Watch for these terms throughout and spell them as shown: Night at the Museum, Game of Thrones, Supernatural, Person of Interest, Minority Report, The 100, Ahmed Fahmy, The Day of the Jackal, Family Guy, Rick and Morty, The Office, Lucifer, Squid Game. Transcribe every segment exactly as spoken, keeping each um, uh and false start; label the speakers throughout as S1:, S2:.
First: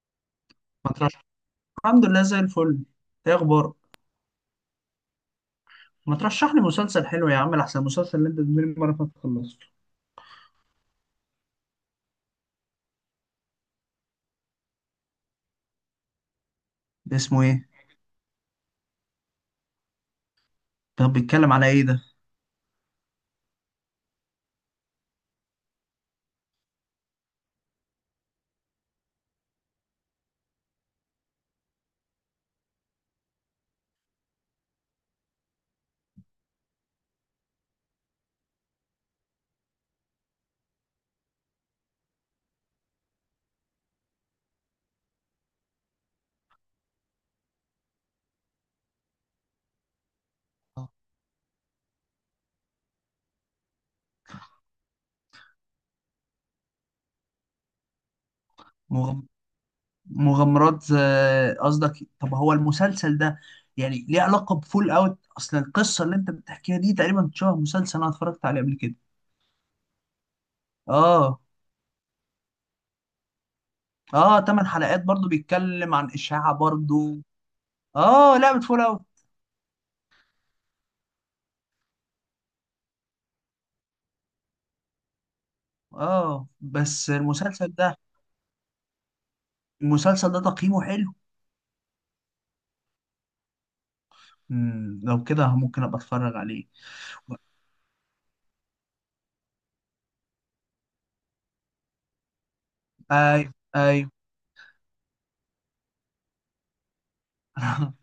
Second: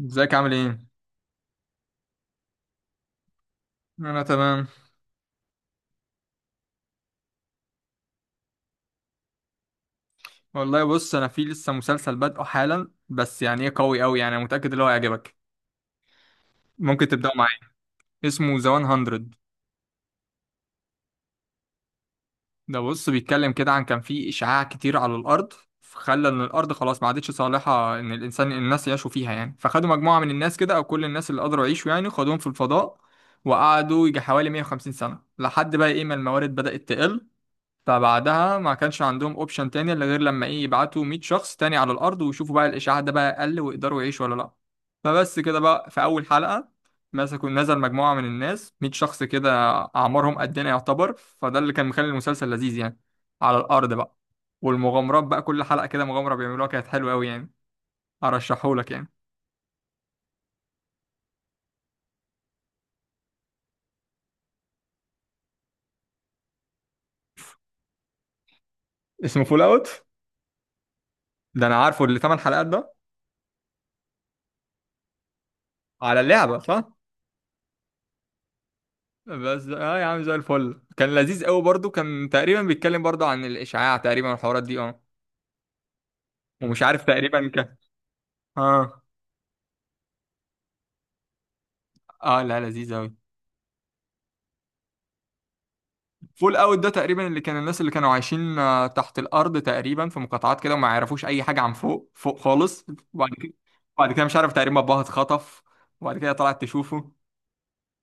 S1: ازيك عامل ايه؟
S2: ما ترشح الحمد لله زي الفل. ايه اخبارك؟
S1: انا تمام.
S2: ما ترشح لي مسلسل حلو يا عم، احسن المسلسل اللي انت بتقولي المره اللي فاتت خلصته.
S1: والله بص، انا في لسه مسلسل بادئه حالا، بس يعني ايه قوي قوي، يعني انا متاكد ان هو هيعجبك. ممكن
S2: ده
S1: تبداوا
S2: اسمه
S1: معايا.
S2: ايه؟
S1: اسمه ذا هاندرد.
S2: طب بيتكلم على ايه ده؟
S1: ده بص بيتكلم كده عن كان في اشعاع كتير على الارض، خلى ان الارض خلاص ما عادتش صالحه ان الانسان الناس يعيشوا فيها، يعني فخدوا مجموعه من الناس كده، او كل الناس اللي قدروا يعيشوا يعني خدوهم في الفضاء. وقعدوا يجي حوالي مية وخمسين سنة سنه، لحد بقى ايه ما الموارد بدات تقل. فبعدها ما كانش عندهم اوبشن تاني الا غير لما ايه يبعتوا 100 شخص تاني على الارض ويشوفوا بقى الاشعاع ده بقى قل ويقدروا يعيشوا ولا لا. فبس كده بقى في اول حلقة مسكوا نزل مجموعة من الناس، 100 شخص كده، اعمارهم قدنا يعتبر. فده اللي كان مخلي المسلسل لذيذ يعني، على الارض بقى. والمغامرات بقى كل حلقة كده مغامرة بيعملوها كانت حلوة قوي يعني، ارشحهولك يعني.
S2: مغم... مغامرات، آه، قصدك. طب هو المسلسل ده يعني ليه علاقه بفول اوت؟ اصل القصه اللي انت بتحكيها دي تقريبا شبه مسلسل انا اتفرجت عليه قبل كده.
S1: اسمه فول اوت.
S2: اه.
S1: ده انا عارفه اللي 8 حلقات ده.
S2: اه، تمن حلقات برضو بيتكلم عن
S1: على
S2: اشاعه
S1: اللعبة صح.
S2: برضو. اه، لعبه فول اوت.
S1: بس اه يا عم زي الفل، كان لذيذ قوي برضو، كان تقريبا بيتكلم برضو عن الاشعاع تقريبا والحوارات دي اه.
S2: اه
S1: ومش عارف
S2: بس
S1: تقريبا
S2: المسلسل
S1: كان.
S2: ده،
S1: اه.
S2: المسلسل ده تقييمه حلو؟
S1: اه لا لذيذ قوي.
S2: مم، لو كده ممكن ابقى اتفرج
S1: فول
S2: عليه.
S1: اوت ده تقريبا اللي كان الناس اللي كانوا عايشين آه، تحت الارض تقريبا في مقاطعات كده وما يعرفوش اي حاجه عن فوق فوق خالص. وبعد كده
S2: ايوه ايوه.
S1: وبعد كده مش عارف تقريبا باباها اتخطف، وبعد كده طلعت تشوفه.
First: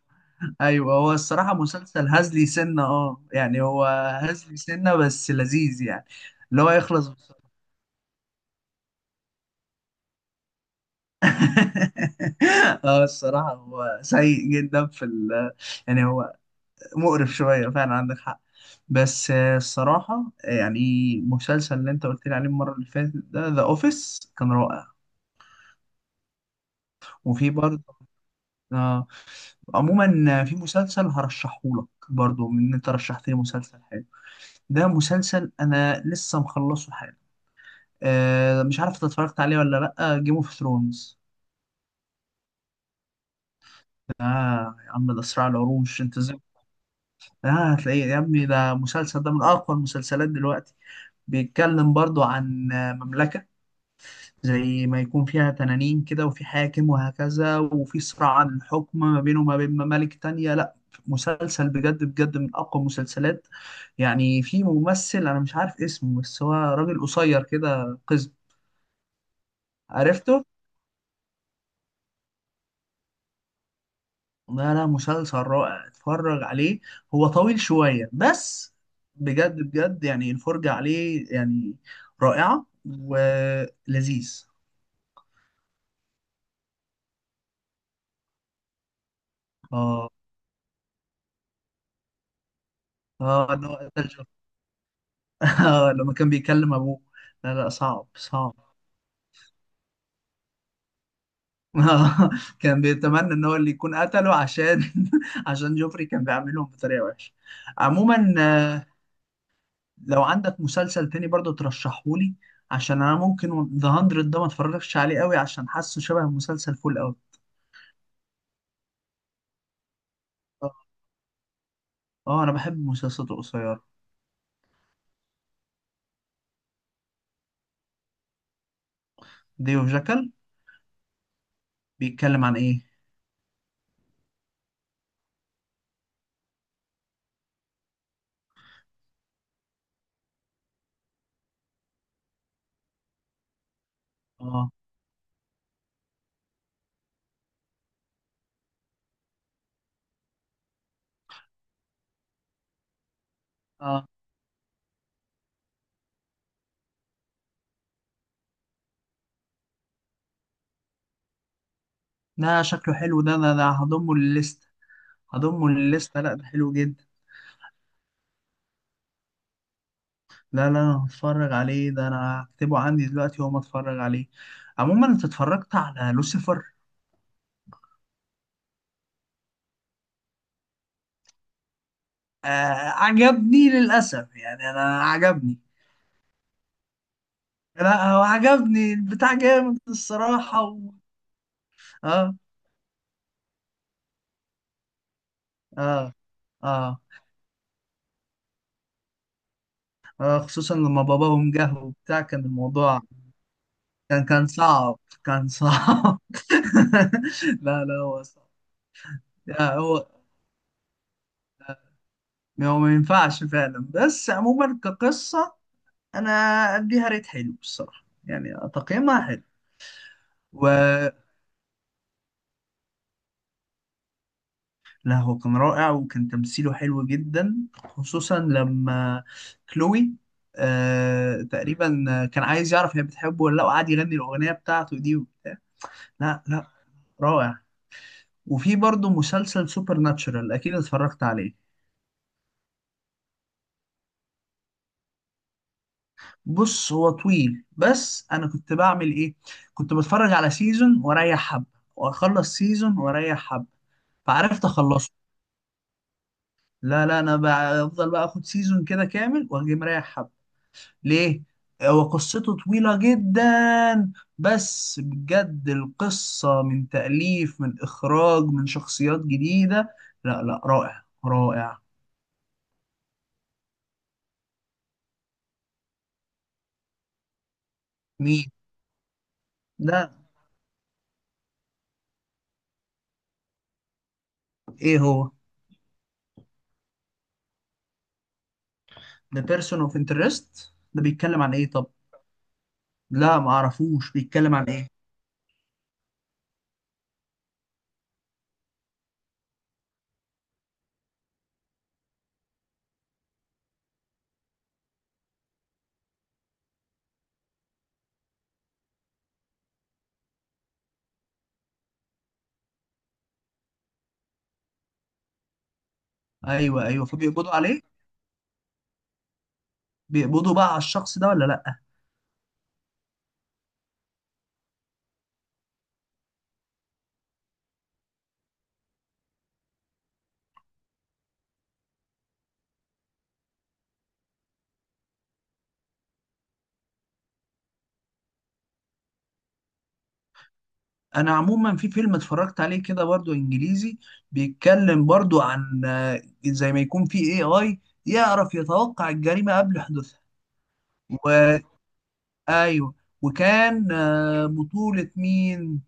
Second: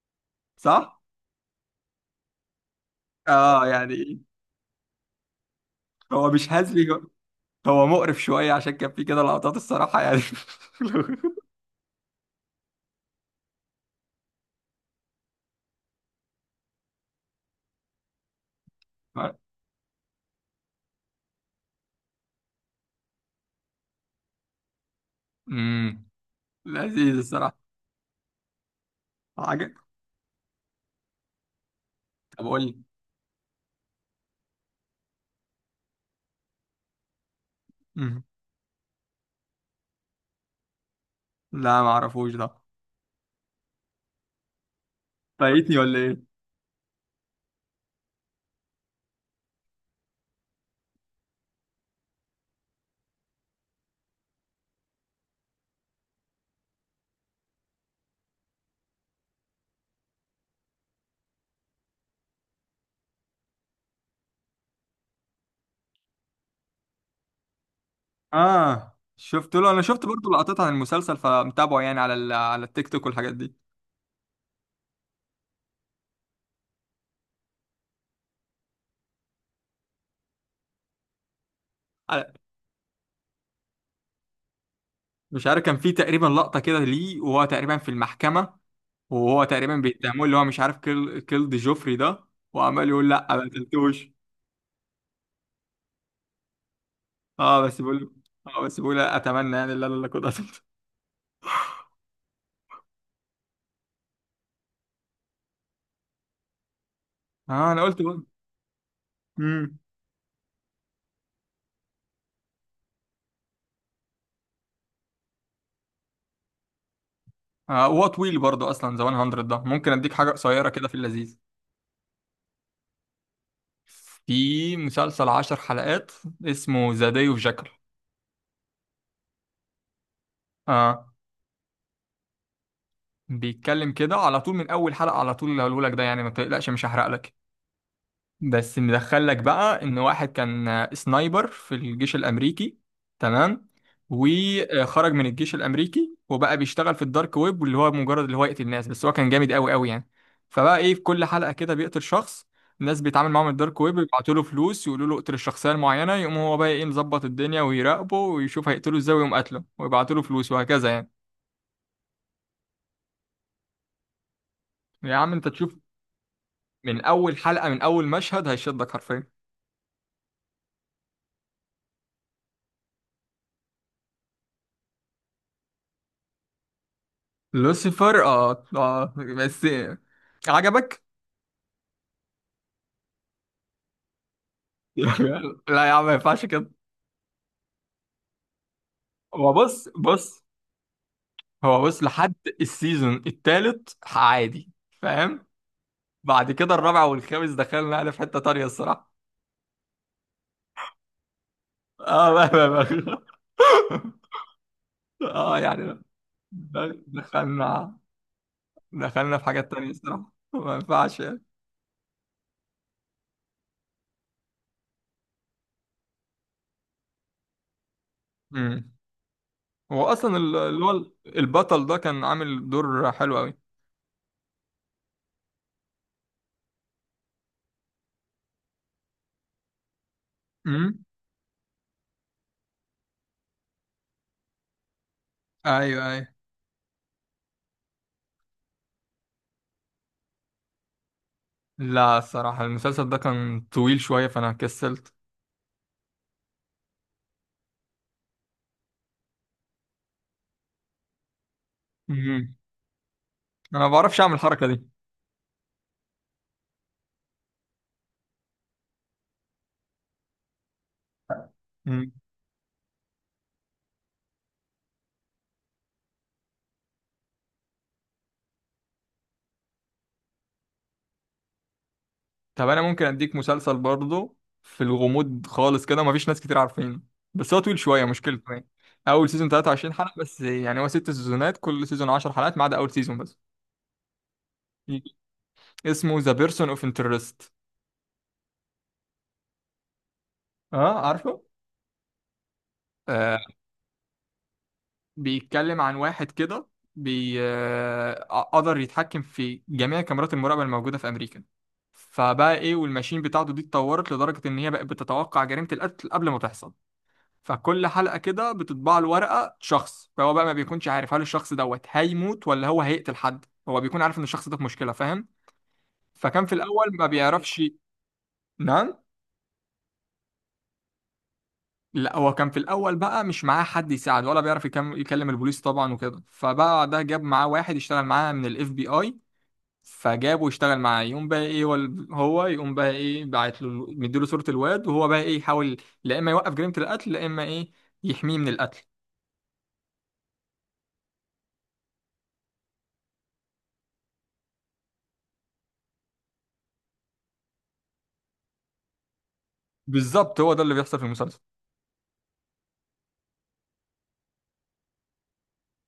S2: ايوه،
S1: صح.
S2: هو الصراحه مسلسل هزلي سنه، اه يعني
S1: اه
S2: هو
S1: يعني.
S2: هزلي سنه بس لذيذ يعني،
S1: هو مش
S2: اللي هو
S1: هزلي.
S2: يخلص بسرعه.
S1: هو مقرف شويه عشان كان في كده لقطات الصراحه يعني.
S2: اه الصراحه هو سيء جدا في ال يعني هو مقرف شويه فعلا، عندك حق. بس آه، الصراحه يعني المسلسل اللي انت قلت لي عليه المره اللي فاتت ده، ذا اوفيس، كان رائع.
S1: امم، لذيذ
S2: وفي
S1: الصراحه.
S2: برضه آه. عموما آه، في مسلسل هرشحهولك
S1: طب
S2: برضه،
S1: قول
S2: من
S1: لي.
S2: انت رشحت لي مسلسل حلو. ده مسلسل انا لسه مخلصه حالا.
S1: مم.
S2: آه، مش عارف انت اتفرجت عليه ولا لا؟ جيم اوف ثرونز.
S1: لا ما اعرفوش ده.
S2: يا عم، ده صراع
S1: فايتني ولا
S2: العروش، انت
S1: ايه.
S2: ازاي؟ آه. هتلاقيه يا ابني، ده مسلسل، ده من اقوى المسلسلات دلوقتي. بيتكلم برضو عن آه، مملكة زي ما يكون فيها تنانين كده، وفي حاكم وهكذا، وفي صراع عن الحكم ما بينه وما بين ممالك تانية. لا، مسلسل بجد بجد من اقوى المسلسلات. يعني في ممثل انا مش عارف اسمه، بس هو راجل قصير كده قزم.
S1: اه شفت له، انا شفت برضو
S2: عرفته.
S1: لقطات عن المسلسل فمتابعه يعني على ال... على التيك توك والحاجات دي.
S2: لا لا، مسلسل رائع، اتفرج عليه. هو طويل شوية بس بجد بجد يعني الفرجة عليه يعني
S1: على...
S2: رائعة ولذيذ.
S1: مش عارف كان في تقريبا لقطة كده ليه وهو تقريبا في المحكمة، وهو تقريبا
S2: اه.
S1: بيتهموه اللي هو مش عارف كيل كيلد جوفري ده. وعمال يقول لا ما
S2: اه، إن هو
S1: قتلتوش.
S2: قتل- آه، لما كان بيكلم ابوه. لا
S1: اه
S2: لا،
S1: بس
S2: صعب
S1: بقول اه
S2: صعب.
S1: بس بقول اتمنى يعني لا لا لا كنت قتلت.
S2: كان بيتمنى ان هو اللي يكون قتله عشان عشان جوفري كان بيعاملهم بطريقة وحشة.
S1: اه انا قلت بقى.
S2: عموما آه،
S1: امم.
S2: لو عندك مسلسل تاني برضه ترشحهولي، عشان انا ممكن ذا 100 ده ما اتفرجش عليه قوي عشان حاسه شبه مسلسل فول قوي.
S1: آه هو طويل برضو اصلا ذا هاندرد ده، ممكن اديك حاجة قصيرة
S2: اه.
S1: كده في اللذيذ.
S2: آه، انا بحب المسلسلات القصيرة.
S1: في مسلسل عشر حلقات، اسمه ذا داي اوف جاكل.
S2: ديو جاكل،
S1: اه
S2: بيتكلم عن ايه؟
S1: بيتكلم كده على طول من اول حلقة، على طول اللي هقوله لك ده يعني ما تقلقش مش هحرق لك. بس مدخل لك بقى ان واحد كان سنايبر في الجيش الامريكي، تمام.
S2: اه.
S1: وخرج من الجيش الامريكي وبقى بيشتغل في الدارك ويب، واللي هو مجرد اللي هو يقتل الناس، بس هو كان جامد قوي قوي يعني. فبقى ايه في كل حلقة كده بيقتل شخص. الناس بيتعامل معاهم الدارك ويب،
S2: اه،
S1: بيبعتوا له فلوس يقولوا له اقتل الشخصية المعينة، يقوم هو بقى ايه مظبط الدنيا ويراقبه ويشوف هيقتله ازاي، ويقوم قاتله ويبعتوا له فلوس وهكذا يعني.
S2: ده شكله حلو، ده ده, ده هضمه للليست.
S1: يا عم انت
S2: هضمه
S1: تشوف،
S2: للليست، لا ده حلو
S1: من
S2: جدا.
S1: اول حلقة من اول مشهد هيشدك حرفيا.
S2: لا لا انا هتفرج عليه، ده انا هكتبه عندي دلوقتي وما اتفرج عليه. عموما انت اتفرجت على لوسيفر؟
S1: لوسيفر، اه اه بس. عجبك؟
S2: آه. عجبني للاسف يعني، انا عجبني.
S1: لا يا عم ما ينفعش كده.
S2: لا هو عجبني، البتاع
S1: هو
S2: جامد
S1: بص بص
S2: الصراحة، و...
S1: هو بص
S2: اه.
S1: لحد السيزون التالت عادي. فاهم؟
S2: اه.
S1: بعد كده
S2: اه،
S1: الرابع والخامس دخلنا يعني في حتة تانية الصراحة.
S2: آه، خصوصا لما باباهم جه وبتاع
S1: اه
S2: كان
S1: بقى بقى
S2: الموضوع.
S1: بقى.
S2: كان كان صعب. كان
S1: اه يعني.
S2: صعب. لا لا
S1: دخلنا
S2: هو صعب.
S1: دخلنا في حاجات
S2: لا،
S1: تانية
S2: هو
S1: الصراحة ما ينفعش يعني.
S2: هو ما ينفعش فعلا، بس عموما كقصة أنا أديها ريت حلو الصراحة يعني
S1: امم.
S2: تقييمها حلو.
S1: هو اصلا ال- اللي هو
S2: و
S1: البطل ده كان عامل دور حلو قوي.
S2: لا هو كان رائع، وكان تمثيله حلو جدا خصوصا لما كلوي،
S1: امم.
S2: آه تقريبا، كان عايز يعرف هي بتحبه ولا لا، وقعد يغني الأغنية بتاعته دي وبتاع.
S1: ايوه.
S2: لا لا رائع. وفي برضه مسلسل سوبر ناتشورال، أكيد اتفرجت عليه.
S1: لا الصراحة المسلسل ده كان طويل شوية فأنا كسلت.
S2: بص هو طويل، بس انا كنت بعمل ايه، كنت بتفرج على سيزون واريح حبه، واخلص
S1: مم.
S2: سيزون واريح حبه،
S1: أنا ما بعرفش أعمل
S2: فعرفت
S1: الحركة دي.
S2: اخلصه. لا لا انا بفضل بقى اخد سيزون كده كامل واجي مريح حبه. ليه؟ هو
S1: مم.
S2: قصته طويله جدا. بس بجد القصه من تاليف من اخراج من شخصيات جديده، لا لا رائع رائع.
S1: طب أنا ممكن أديك مسلسل برضه، في الغموض خالص كده مفيش ناس كتير عارفينه، بس هو طويل شوية مشكلته
S2: مين
S1: يعني. أول سيزون 23
S2: ده؟
S1: حلقة بس، يعني هو ست سيزونات، كل سيزون 10 حلقات، ما عدا أول سيزون بس.
S2: ايه
S1: مم.
S2: هو؟
S1: اسمه ذا بيرسون اوف انترست.
S2: ده بيرسون اوف انترست.
S1: أه
S2: ده
S1: عارفه؟
S2: بيتكلم عن ايه طب؟
S1: آه،
S2: لا ما اعرفوش، بيتكلم عن ايه؟
S1: بيتكلم عن واحد كده، بي آه، آه، قدر يتحكم في جميع كاميرات المراقبة الموجودة في أمريكا. فبقى إيه، والماشين بتاعته دي اتطورت لدرجة إن هي بقت بتتوقع جريمة القتل قبل ما تحصل. فكل حلقة كده بتطبع له ورقة شخص، فهو بقى ما بيكونش عارف هل الشخص دوت هيموت ولا هو هيقتل حد، هو بيكون عارف إن الشخص ده في مشكلة، فاهم. فكان في
S2: ايوه
S1: الأول
S2: ايوه،
S1: ما
S2: فبيقبضوا
S1: بيعرفش.
S2: عليه.
S1: نعم.
S2: بيقبضوا بقى على الشخص ده ولا لا؟
S1: لا هو كان في الاول بقى مش معاه حد يساعد، ولا بيعرف يكم- يكلم البوليس طبعا وكده، فبقى ده جاب معاه واحد يشتغل معاه من الاف بي اي، فجابه يشتغل معاه، يقوم بقى ايه هو هو يقوم بقى ايه باعت له مديله صورة الواد، وهو بقى ايه يحاول لا اما يوقف جريمة القتل، لا اما ايه يحميه من القتل.
S2: انا عموما في فيلم اتفرجت عليه كده برضو انجليزي، بيتكلم برضو عن آه، زي ما يكون في اي اي يعرف يتوقع الجريمة قبل حدوثها.
S1: بالظبط هو ده اللي بيحصل في المسلسل.
S2: و... ايوه. وكان آه، بطولة مين؟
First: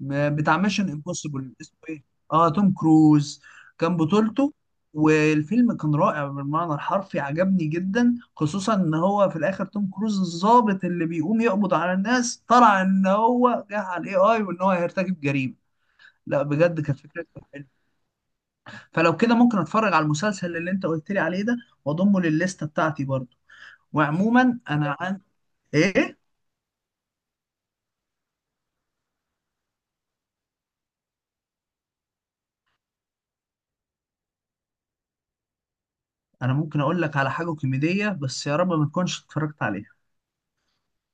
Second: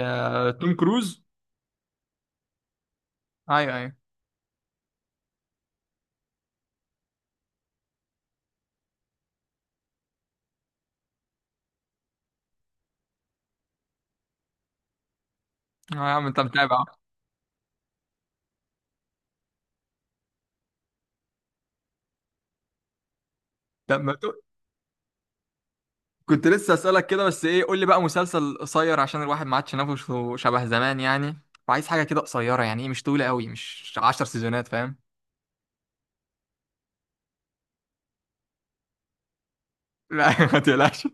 S2: م- بتاع
S1: توم
S2: ميشن
S1: كروز.
S2: امبوسيبل اسمه ايه؟ اه، توم كروز
S1: ايوه ايوه.
S2: كان بطولته. والفيلم كان رائع بالمعنى الحرفي، عجبني جدا، خصوصا ان هو في الاخر توم كروز الضابط اللي بيقوم يقبض على الناس طلع ان هو جه على الاي اي وان هو هيرتكب جريمه.
S1: آه، يا عم انت
S2: لا بجد
S1: متابع.
S2: كانت فكرته حلوه. فلو كده ممكن اتفرج على المسلسل اللي انت قلت لي عليه ده واضمه للليسته بتاعتي برضه.
S1: طب ما تو-.
S2: وعموما انا عن ايه.
S1: كنت لسه اسالك كده، بس ايه قول لي بقى مسلسل قصير عشان الواحد ما عادش نفسه شبه زمان يعني، وعايز حاجة كده قصيرة يعني ايه، مش طويلة قوي، مش 10 سيزونات فاهم.
S2: انا ممكن اقول لك على حاجه كوميديه، بس يا رب ما تكونش اتفرجت عليها.
S1: لا ما تقلقش.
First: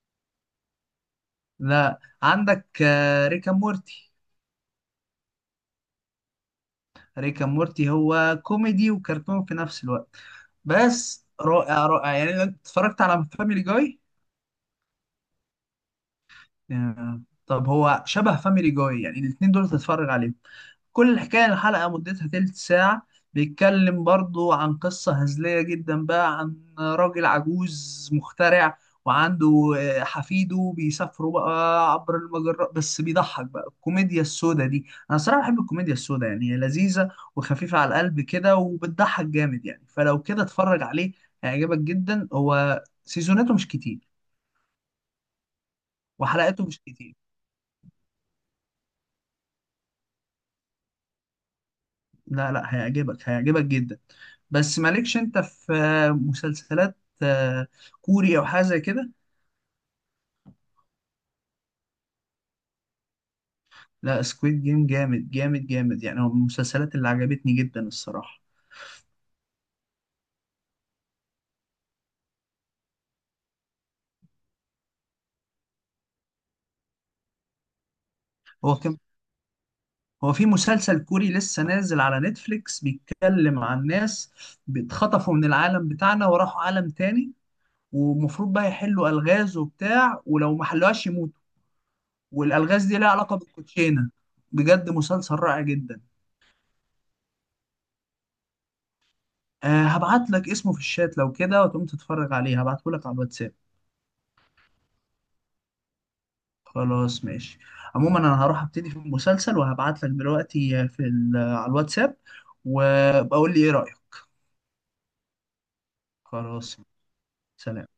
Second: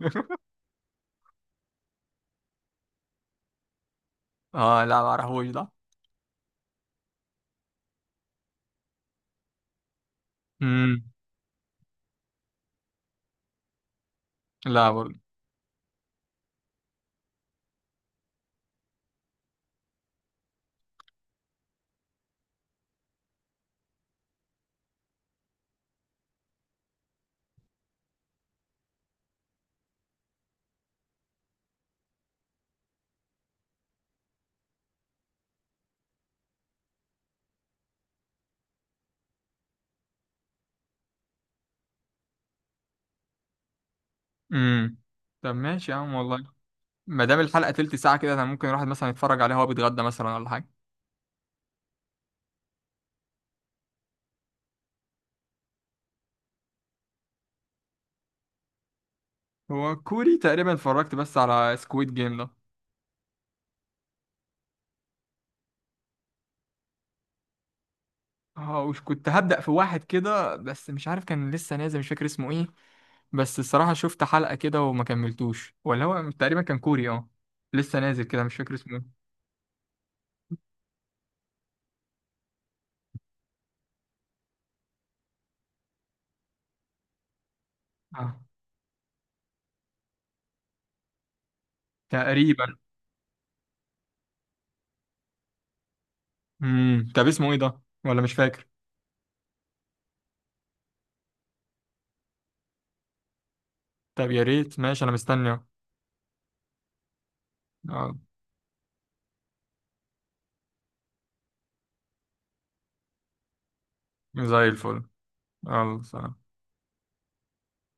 S2: لا، عندك آه، ريكا مورتي.
S1: اه لا ما اعرفوش ده.
S2: ريكا مورتي هو كوميدي وكرتون في نفس الوقت،
S1: امم.
S2: بس رائع رائع يعني. أنا اتفرجت على فاميلي جاي،
S1: لا.
S2: آه، طب هو شبه فاميلي جاي، يعني الاتنين دول تتفرج عليهم. كل الحكاية الحلقة مدتها تلت ساعة. بيتكلم برضو عن قصة هزلية جدا بقى عن راجل عجوز مخترع، وعنده آه، حفيده، بيسافروا بقى عبر المجرات. بس بيضحك بقى، الكوميديا السوداء دي انا صراحة بحب الكوميديا السوداء، يعني هي لذيذة وخفيفة على القلب كده وبتضحك جامد يعني. فلو كده اتفرج عليه هيعجبك جدا، هو سيزوناته مش كتير
S1: امم طب ماشي يا عم والله.
S2: وحلقاته مش كتير.
S1: ما دام الحلقة تلت ساعة كده، انا ممكن الواحد مثلا يتفرج عليها وهو بيتغدى مثلا ولا حاجة.
S2: لا لا هيعجبك هيعجبك جدا. بس مالكش انت في آه، مسلسلات آه، كوري او حاجه زي كده؟
S1: هو كوري تقريبا، اتفرجت بس على سكويد جيم ده.
S2: لا سكويد جيم جامد جامد جامد، يعني هو من المسلسلات اللي عجبتني جدا الصراحه.
S1: اه وش كنت هبدأ في واحد كده، بس مش عارف كان لسه نازل مش فاكر اسمه ايه، بس الصراحة شفت حلقة كده وما كملتوش، ولا هو تقريبا كان كوري اه، لسه نازل كده مش فاكر
S2: هو
S1: اسمه
S2: كان
S1: ايه.
S2: هو في مسلسل كوري لسه نازل على نتفليكس، بيتكلم عن ناس اتخطفوا من العالم بتاعنا وراحوا عالم تاني،
S1: اه
S2: ومفروض بقى يحلوا الغاز وبتاع، ولو ما حلوهاش يموتوا.
S1: تقريبا.
S2: والالغاز دي لها علاقه بالكوتشينه. بجد مسلسل رائع جدا.
S1: امم، طب اسمه ايه ده ولا مش فاكر.
S2: أه هبعت لك اسمه في الشات لو كده، وتقوم تتفرج عليه، هبعته لك على الواتساب.
S1: طب يا ريت ماشي، انا مستني اهو.
S2: خلاص ماشي.
S1: اه.
S2: عموما انا هروح ابتدي في المسلسل وهبعت لك دلوقتي في ال- على الواتساب، وبقول لي ايه رأيك.
S1: زي الفل، يلا سلام.
S2: خلاص، سلام.